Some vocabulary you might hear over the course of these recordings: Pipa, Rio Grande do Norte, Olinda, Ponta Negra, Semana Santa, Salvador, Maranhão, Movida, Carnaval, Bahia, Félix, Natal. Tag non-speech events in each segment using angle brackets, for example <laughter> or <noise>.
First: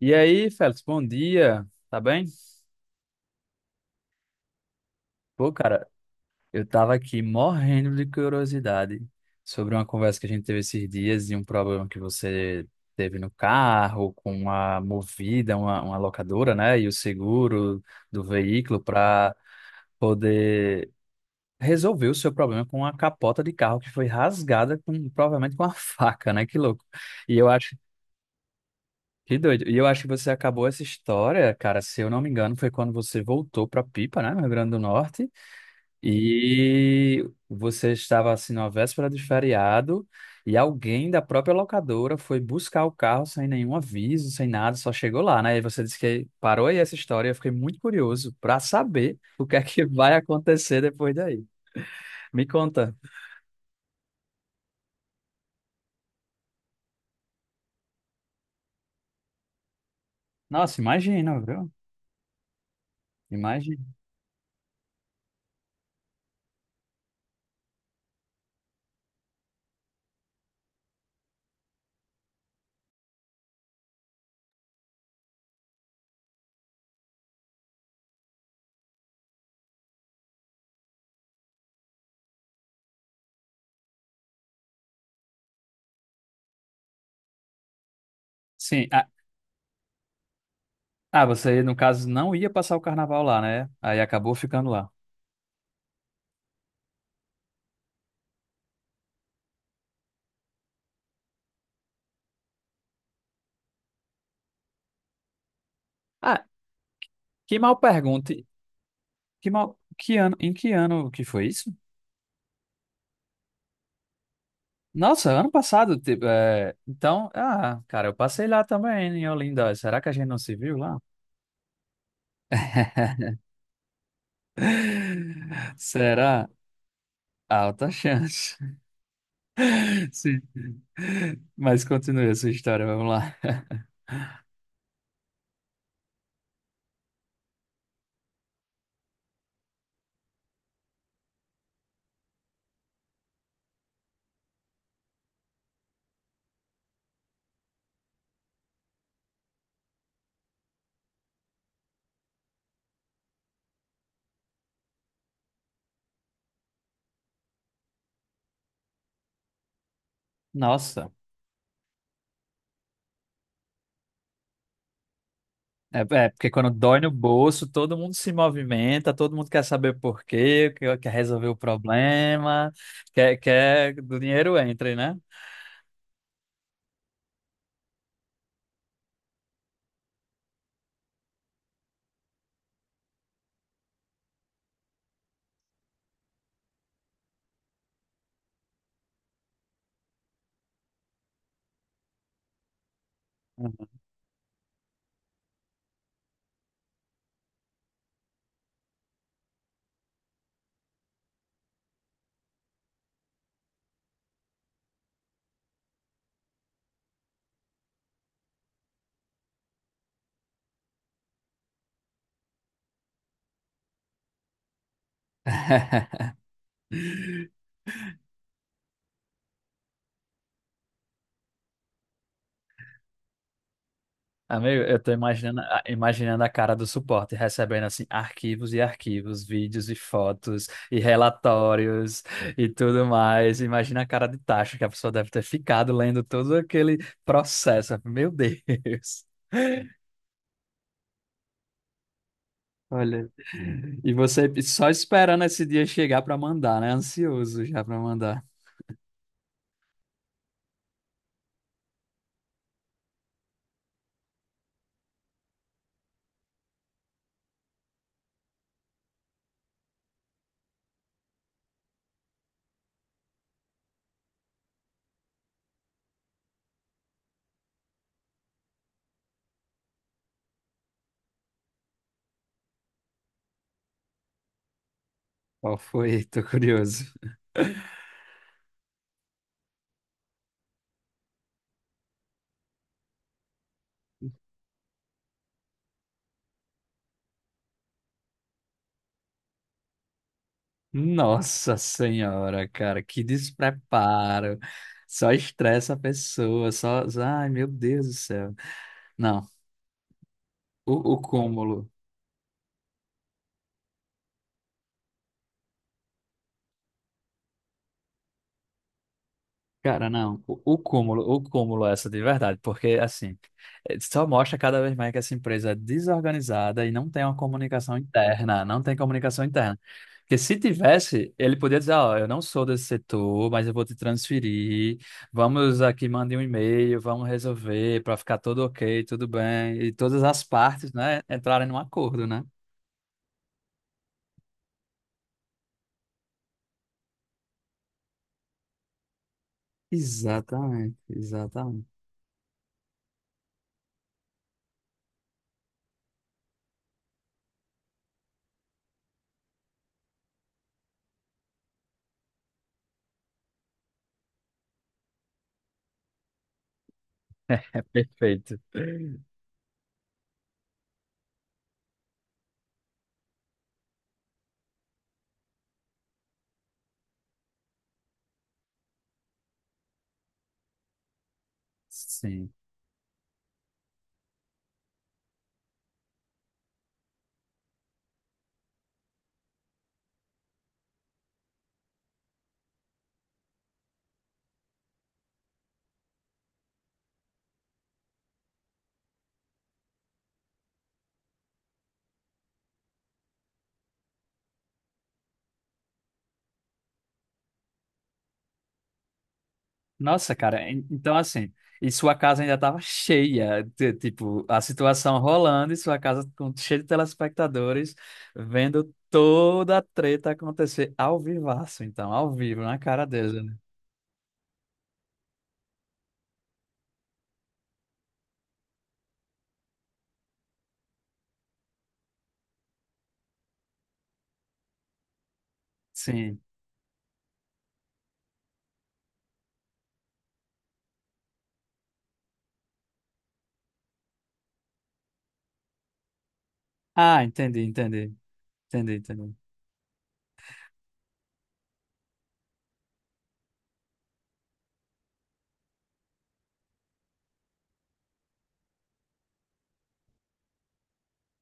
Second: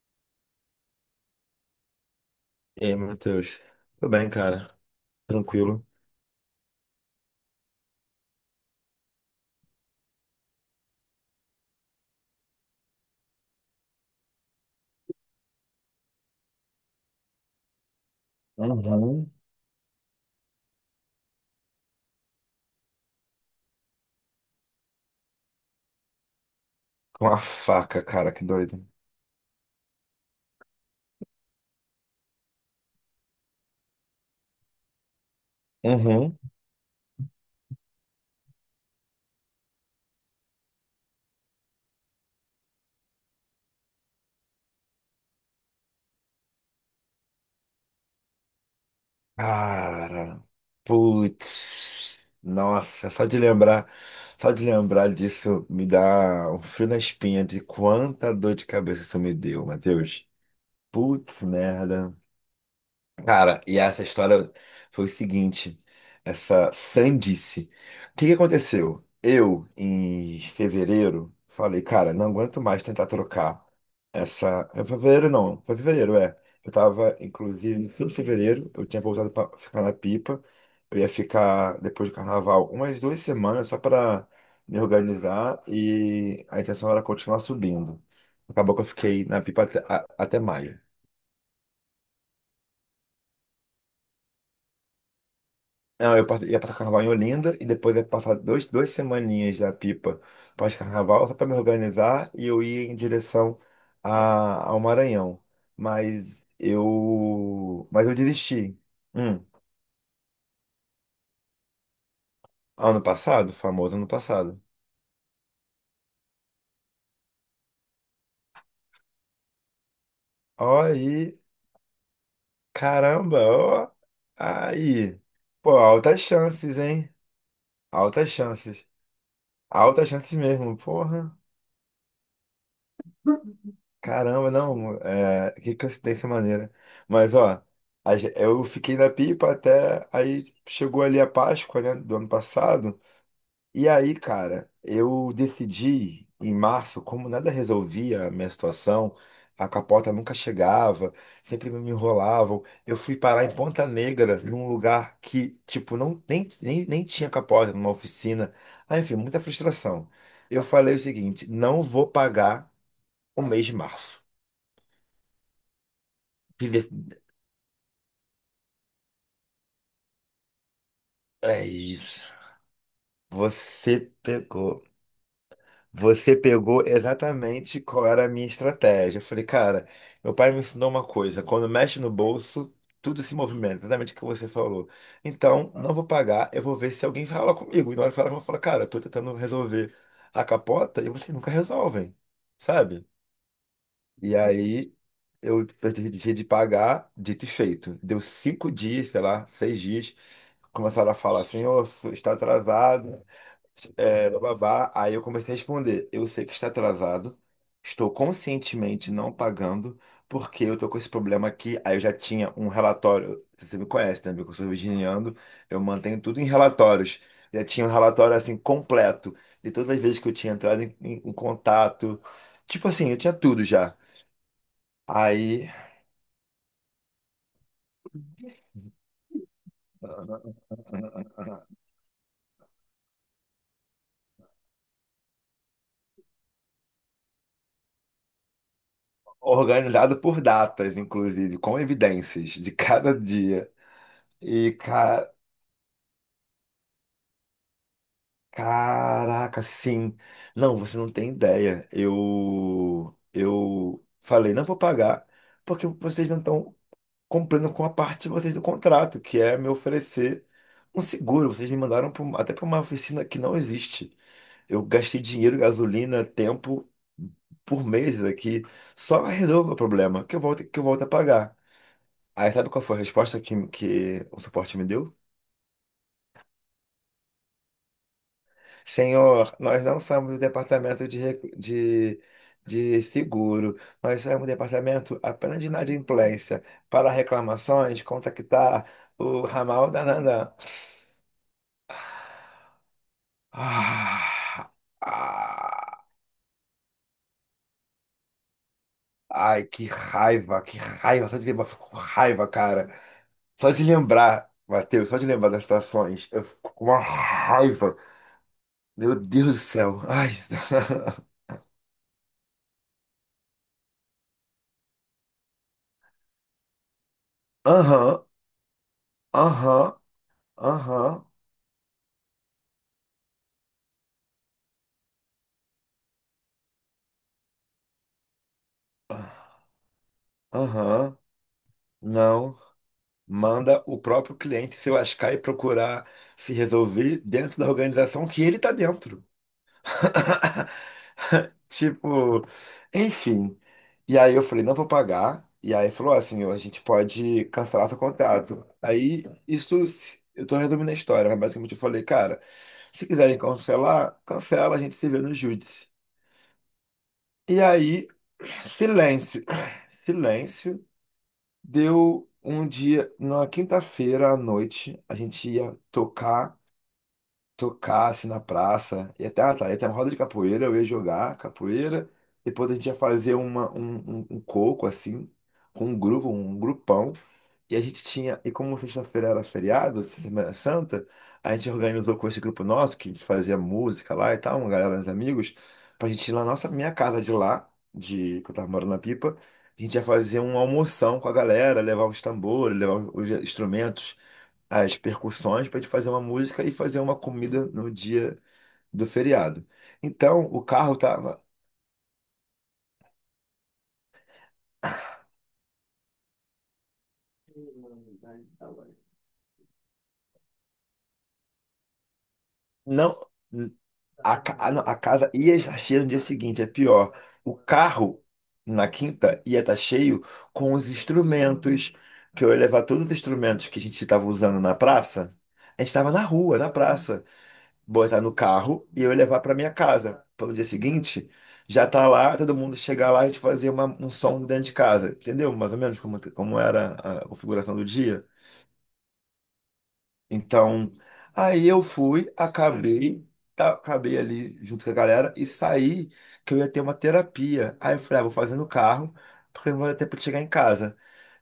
E aí, Félix, bom dia. Tá bem? E aí, Matheus? Tudo bem, cara? Pô, Tranquilo. cara, eu tava aqui morrendo de curiosidade sobre uma conversa que a gente teve esses dias e um problema que você teve no carro com uma Movida, uma locadora, né? E o seguro do veículo Uhum. para poder resolver o seu problema com a capota de carro que foi rasgada com, provavelmente com uma <laughs> faca, né? Que louco. Com E a eu acho faca, cara, que doido. Que doido. E eu acho que você acabou essa história, cara, se eu não me engano, foi quando você voltou para Pipa, né, no Rio Grande do Norte, Uhum. e você estava assim na véspera de feriado e alguém da própria locadora foi buscar o carro sem nenhum aviso, sem nada, só chegou lá, né? E você disse que parou aí essa história, eu fiquei muito curioso para saber o que é que <laughs> vai Cara, acontecer depois daí. putz. Me conta. Nossa, só de lembrar disso me dá um frio na espinha de quanta dor de cabeça isso me deu, Matheus. Nossa, imagina, Putz, viu? merda. Cara, e Imagina. essa história foi o seguinte, essa sandice. O que que aconteceu? Eu, em fevereiro, falei, cara, não aguento mais tentar trocar essa. Em fevereiro não, foi fevereiro, é. Eu tava, inclusive, no fim de fevereiro, eu tinha voltado pra ficar na pipa. Eu ia ficar depois do carnaval umas 2 semanas só pra me organizar, e a intenção era continuar subindo. Acabou que eu Sim, ah, fiquei na pipa até, até maio. ah, você no caso não ia passar o carnaval lá, né? Aí acabou ficando lá. Não, ia passar carnaval em Olinda e depois ia passar 2 semaninhas da Pipa pós-carnaval só para me organizar, e eu ia em direção ao Maranhão. Ah, que mal Mas eu pergunte. desisti. Hum, Que mal, que ano, em que ano que foi isso? ano passado, famoso ano passado. Nossa, ano passado, tipo, é, então, ah, cara, eu passei lá também em Olinda. Será que a gente não se viu Ó lá? aí, <laughs> caramba, ó aí. Pô, altas Será? chances, hein? Alta Altas chance. chances. Altas <laughs> chances Sim. mesmo, porra. Mas continue a sua história, vamos lá. <laughs> Caramba, não, é, que coincidência maneira. Mas, ó, eu fiquei na pipa até aí chegou ali a Páscoa, né, do ano passado. E aí, cara, eu decidi em março, como nada resolvia a minha situação, a capota nunca chegava, sempre me enrolavam. Eu fui parar em Ponta Negra, num lugar que, tipo, não, nem tinha capota, numa oficina. Ah, enfim, muita frustração. Eu falei o Nossa, seguinte: não vou pagar o mês de março. é, é, porque quando dói no Pide- bolso, todo mundo se movimenta, todo mundo quer saber por quê, quer resolver o É isso. problema, quer Você do dinheiro pegou. entre, né? Você pegou exatamente qual era a minha estratégia. Eu falei, cara, meu pai me ensinou uma coisa: quando mexe no bolso, tudo se movimenta, exatamente o que você falou. Então, não vou pagar, eu vou ver se alguém fala comigo. E na hora que falar, eu vou falar, cara, eu tô tentando resolver a capota e vocês nunca resolvem, sabe? E aí, eu deixei de pagar, dito e feito. Deu 5 dias, sei lá, 6 dias, começaram a falar assim, ô, está atrasado. É, babá. Aí eu comecei a responder. Eu sei que está atrasado. Estou conscientemente não pagando, porque eu tô com esse problema aqui. Aí eu já tinha um relatório. Você me conhece, né, amigo? Eu sou virginiano, eu mantenho <laughs> tudo em relatórios. Já tinha um relatório assim completo de todas as vezes que eu tinha entrado em contato. Tipo assim, eu tinha tudo já. Amigo, eu tô imaginando, Aí, imaginando a cara do suporte, recebendo assim arquivos e arquivos, vídeos e fotos e relatórios e tudo mais. Imagina a cara de tacho que a pessoa deve ter ficado lendo todo aquele processo. Meu Deus. organizado por datas, inclusive, com evidências de cada Olha, dia. e você E, só cara, esperando esse dia chegar para mandar, né? Ansioso já para mandar. caraca, sim. Não, você não tem ideia. Eu falei, não vou pagar, porque vocês não estão cumprindo com a parte de vocês do contrato, que é me oferecer um seguro. Vocês me mandaram pra até para uma oficina que não existe. Eu gastei dinheiro, gasolina, tempo por meses aqui, só resolva o problema, que eu volto a pagar. Aí sabe qual foi a resposta que o suporte me deu? Qual foi? Tô curioso. Senhor, nós não somos o departamento de seguro, nós somos o departamento apenas de inadimplência. Para reclamações, contactar o ramal da Nanã. Nossa senhora, cara, que despreparo. Ah, Só estressa a ah, pessoa, só, ai, meu Deus do céu. Não, ai, que o raiva, só de lembrar, eu cúmulo. fico com raiva, cara. Só de lembrar, Matheus, só de lembrar das situações, eu fico com uma raiva. Meu Deus do céu. Cara, Ai. não, <laughs> o cúmulo é essa de verdade, porque assim, só mostra cada vez mais que essa empresa é desorganizada e não tem uma comunicação Aham, interna, não tem comunicação interna. aham, Porque se aham, tivesse, ele podia dizer, ó, eu não sou desse setor, mas eu vou te transferir, vamos aqui, mande um e-mail, vamos resolver para ficar tudo ok, tudo aham, bem, e todas as partes, aham. né, entrarem num acordo, né? Não, manda o próprio cliente se lascar e procurar se resolver dentro da organização que ele tá dentro. <laughs> Exatamente, exatamente. Tipo, enfim. E aí eu falei, não vou pagar. E aí falou assim, a gente pode cancelar seu contrato. Aí isso, eu tô resumindo a história, mas basicamente eu falei, cara, se quiserem cancelar, cancela, a gente se vê no júdice. E É aí, perfeito. silêncio, <clears throat> silêncio. Deu um dia, numa quinta-feira à noite, a gente ia tocar, tocar assim na praça, e até, ah, tá, ia ter uma roda de capoeira, eu ia jogar capoeira, Sim. depois a gente ia fazer um coco assim, com um grupo, um grupão. E a gente tinha, e como sexta-feira era feriado, Semana Santa, a gente organizou com esse grupo nosso, que a gente fazia música lá e tal, uma galera dos amigos, pra gente ir lá na minha casa de lá, de, que eu tava morando na Pipa, a gente ia fazer uma almoção com a galera, levar os tambores, levar os instrumentos, as percussões, pra gente fazer uma música e fazer uma comida no dia do feriado. Nossa, Então, cara, o carro então tava. assim, e sua casa ainda estava cheia, tipo, a situação rolando e sua casa com, cheia de telespectadores, vendo toda a treta acontecer ao vivaço, então, ao vivo, na cara Não. deles, né? Não, a casa ia estar cheia no dia seguinte, é pior. O carro, na quinta, ia estar cheio com os instrumentos, que eu ia levar todos os instrumentos que a gente estava usando na praça. A gente estava na Sim. rua, na praça. Botar no carro e eu ia levar para minha casa. Pelo dia seguinte, já tá lá, todo mundo chegar lá e a gente fazer um som dentro de casa. Entendeu? Mais ou menos como era Ah, a configuração do dia. Entendi. Então, aí eu fui, acabei, tá, acabei ali junto com a galera e saí que eu ia ter uma terapia. Aí eu falei, ah, vou fazer no carro, porque não vai ter tempo de chegar em casa.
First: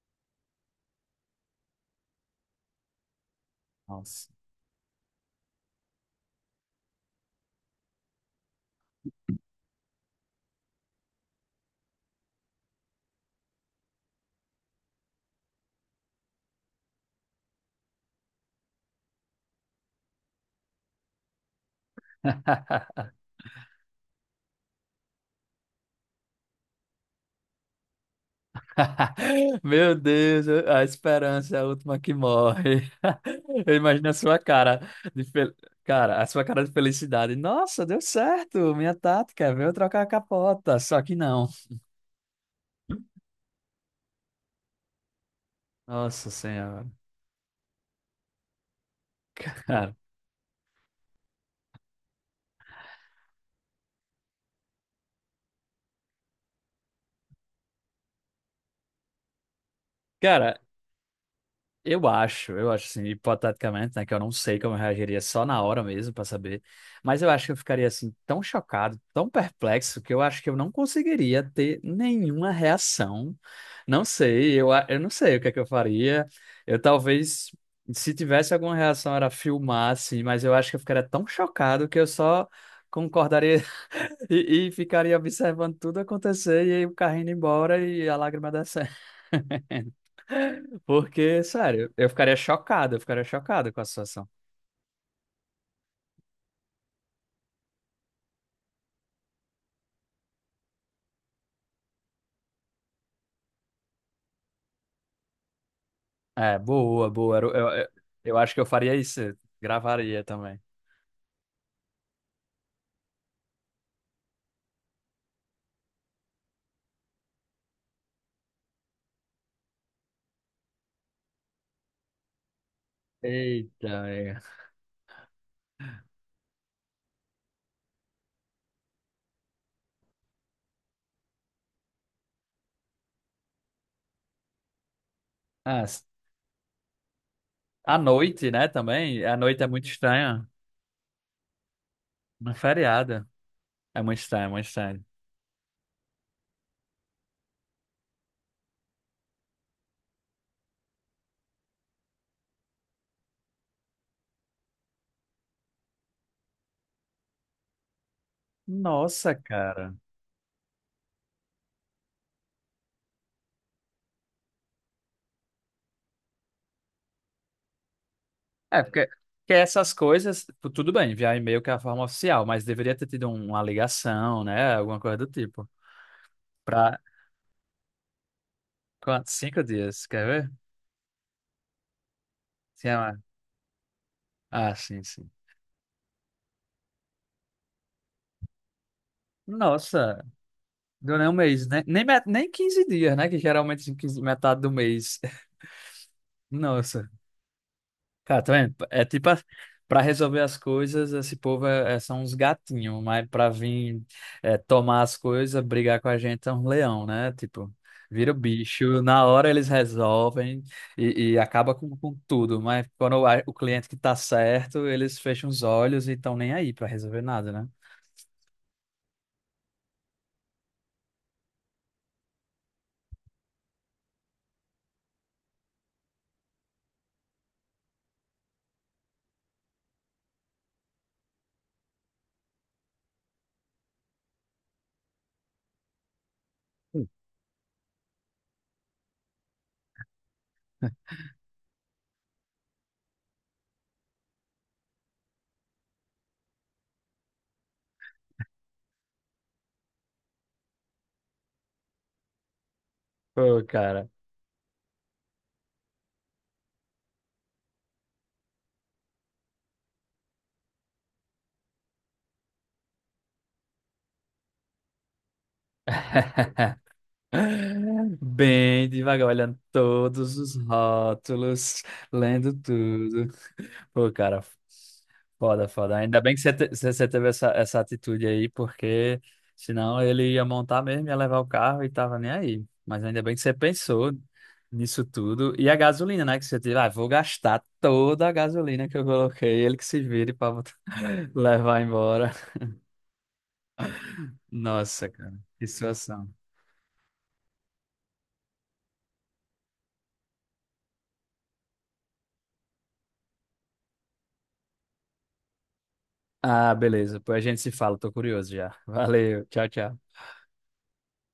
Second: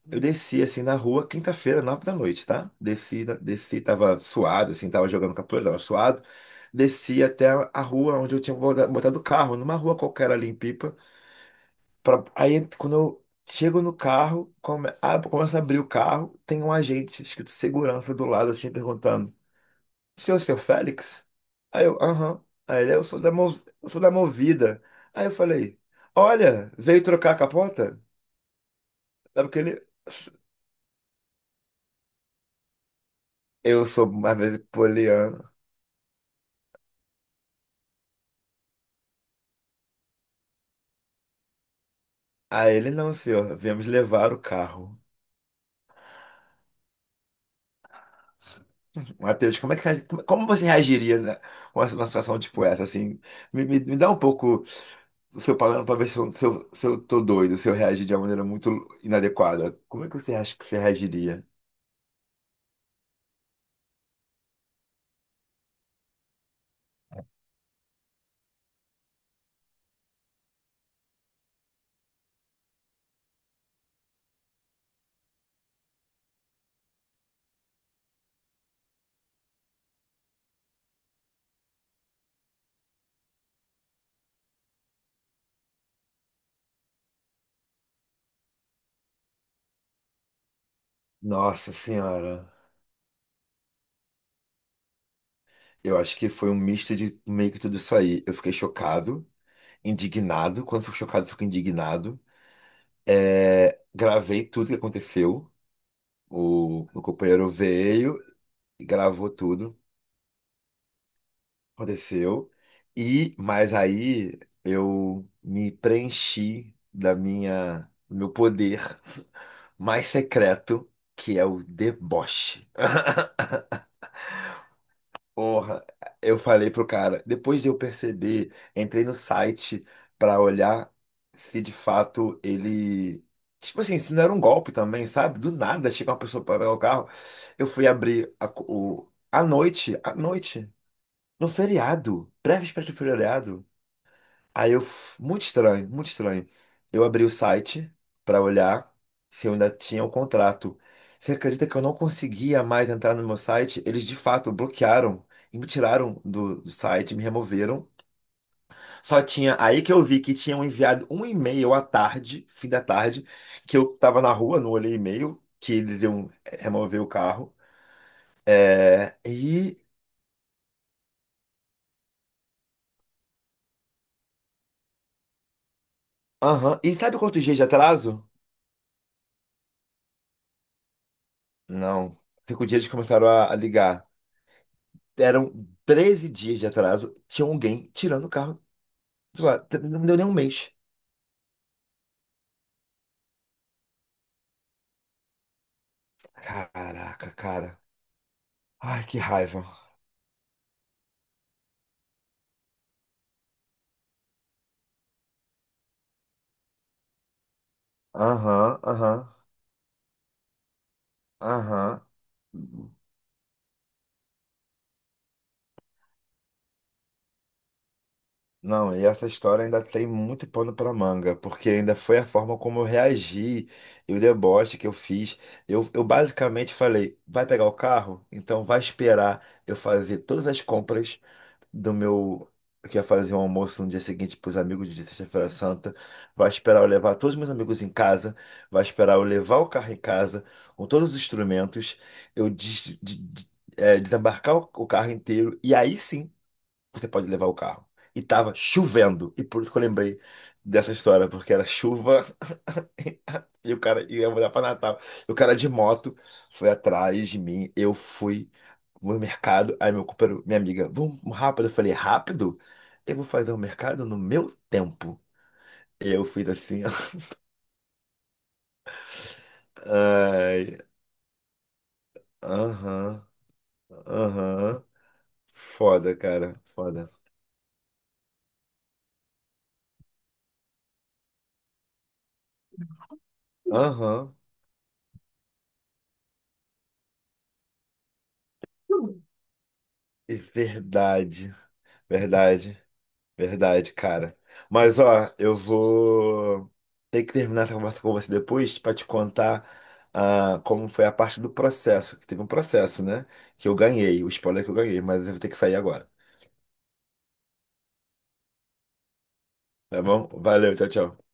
Eu desci assim na rua, quinta-feira, 9 da noite, tá? Desci, desci, tava Nossa. suado, assim, tava jogando capoeira, tava suado. Desci até a rua onde eu tinha botado o carro, numa rua qualquer ali em Pipa. Pra... Aí quando eu chego no carro, começo a abrir o carro, tem um agente escrito segurança do lado, assim, perguntando. O senhor, seu Félix? Aí eu, aham. Aí ele, "É, eu <laughs> sou da, eu sou da Movida." Aí eu falei, olha, veio trocar a capota? É porque <laughs> ele, Meu Deus, a esperança é a última que morre. <laughs> Eu eu imagino sou a mais sua vezes cara de poliano. Cara, a sua cara de felicidade. Nossa, deu certo, minha tática, veio trocar a capota, só que não. Aí ele, não, senhor, viemos levar o carro. Nossa Senhora. Matheus, como é Cara, que, como você reagiria, né, com uma situação tipo essa, assim? Me dá um pouco o seu palavra para ver se eu, se eu tô doido, se eu reagir de uma maneira muito inadequada. Como é que você acha cara, que você reagiria? Eu acho assim, hipoteticamente, né, que eu não sei como eu reagiria só na hora mesmo pra saber, mas eu acho que eu ficaria assim tão chocado, tão perplexo que eu acho que eu não conseguiria ter nenhuma reação. Não sei, eu não sei o que é que eu faria. Eu talvez, se tivesse alguma reação, era filmar assim, mas eu acho que eu ficaria tão chocado que eu só concordaria <laughs> e ficaria observando tudo acontecer e aí o carrinho indo embora e a lágrima descendo. Porque, Nossa sério, senhora. Eu ficaria chocado com a situação. Eu acho que foi um misto de meio que tudo isso aí. Eu fiquei chocado, indignado. Quando fico chocado, fico indignado. É, gravei tudo que aconteceu. É, O boa, boa. companheiro Eu, eu, eu veio, eu acho que eu faria isso, gravou tudo, gravaria também. aconteceu. E, mas aí eu me preenchi da do meu poder mais secreto, que é o deboche. Eita, amiga. Porra, eu falei pro cara, depois de eu perceber, entrei no site pra olhar se de fato ele. Tipo assim, se não era um golpe também, sabe? Do Ah, nada chega uma pessoa pra pegar o carro. Eu fui à abrir noite, né, também? A noite é muito à estranha. noite, no feriado, Uma pré-véspera de feriado. feriado. É muito estranho, é muito Aí eu, estranho. Muito estranho, muito estranho. Eu abri o site pra olhar se eu ainda tinha o contrato. Você acredita que eu não conseguia mais entrar no meu site? Eles de fato bloquearam e me tiraram do site, me removeram. Só Nossa, tinha aí que cara. eu vi que tinham enviado um e-mail à tarde, fim da tarde, que eu tava na rua, não olhei e-mail, que eles iam remover o carro. É, É, porque e, essas coisas, tudo bem, via e-mail que é a forma oficial, mas deveria ter tido uma ligação, né? Alguma coisa do tipo. aham. E Pra sabe quantos dias de atraso? quantos? Cinco dias, quer ver? Não. 5 dias Sim, eles é, começaram a ligar. Ah, sim. Eram 13 dias de atraso, tinha alguém tirando o carro de lá. Não deu Nossa. nem um mês. Deu nem um mês, né? Nem, nem 15 dias, né? Que geralmente assim, 15 metade do mês. <laughs> Nossa. Caraca, cara. Cara, tá vendo? Ai, É que tipo, raiva. pra resolver as coisas, esse povo é, são uns gatinhos, mas pra vir é, tomar as coisas, brigar com a gente é um leão, né? Tipo, vira o Aham, bicho, aham, na hora eles resolvem e acaba aham. com tudo, mas quando o cliente que tá certo, eles fecham os olhos e estão nem aí pra resolver nada, né? Não, e essa história ainda tem muito pano para manga, porque ainda foi a forma como eu reagi e o deboche que eu fiz. Eu basicamente falei: vai pegar o carro? Então vai esperar eu fazer todas as compras do meu. Eu ia fazer um almoço no dia seguinte para os amigos de Sexta-feira Santa. Vai esperar eu levar todos os meus amigos em casa. Vai esperar eu levar o carro em casa com todos os instrumentos. Eu desembarcar o carro inteiro. E aí sim você pode levar o carro. E tava chovendo. E por isso que eu lembrei dessa história, porque era chuva Pô, e o cara cara. ia mudar pra Natal. E o cara de moto foi atrás de mim. Eu fui no mercado. Aí meu companheiro, minha amiga, vamos rápido. Eu falei, rápido? Eu vou fazer o mercado no meu tempo. Eu fiz assim, ó. <laughs> <laughs> Bem devagar, olhando todos os Ai, rótulos, lendo aham, tudo. Pô, cara, aham. foda, foda. Foda, Ainda bem que cara, você foda. teve essa, essa atitude aí, porque senão ele ia montar mesmo, ia levar o carro e tava nem aí. Mas ainda bem que você pensou Aham, nisso tudo. E a gasolina, né? Que você teve, ah, vou gastar toda a gasolina que eu coloquei, ele que se vire é pra <laughs> verdade, levar embora. verdade. Verdade, cara. Mas Nossa, ó, cara, eu que situação. vou ter que terminar essa conversa com você depois para te contar ah, como foi a parte do processo, que teve um processo, né? Que eu ganhei, o spoiler que eu ganhei, mas eu vou ter que sair agora. Ah, beleza. Depois a gente se fala. Tô curioso já. Valeu. Tchau, Tá tchau. bom? Valeu, tchau, tchau.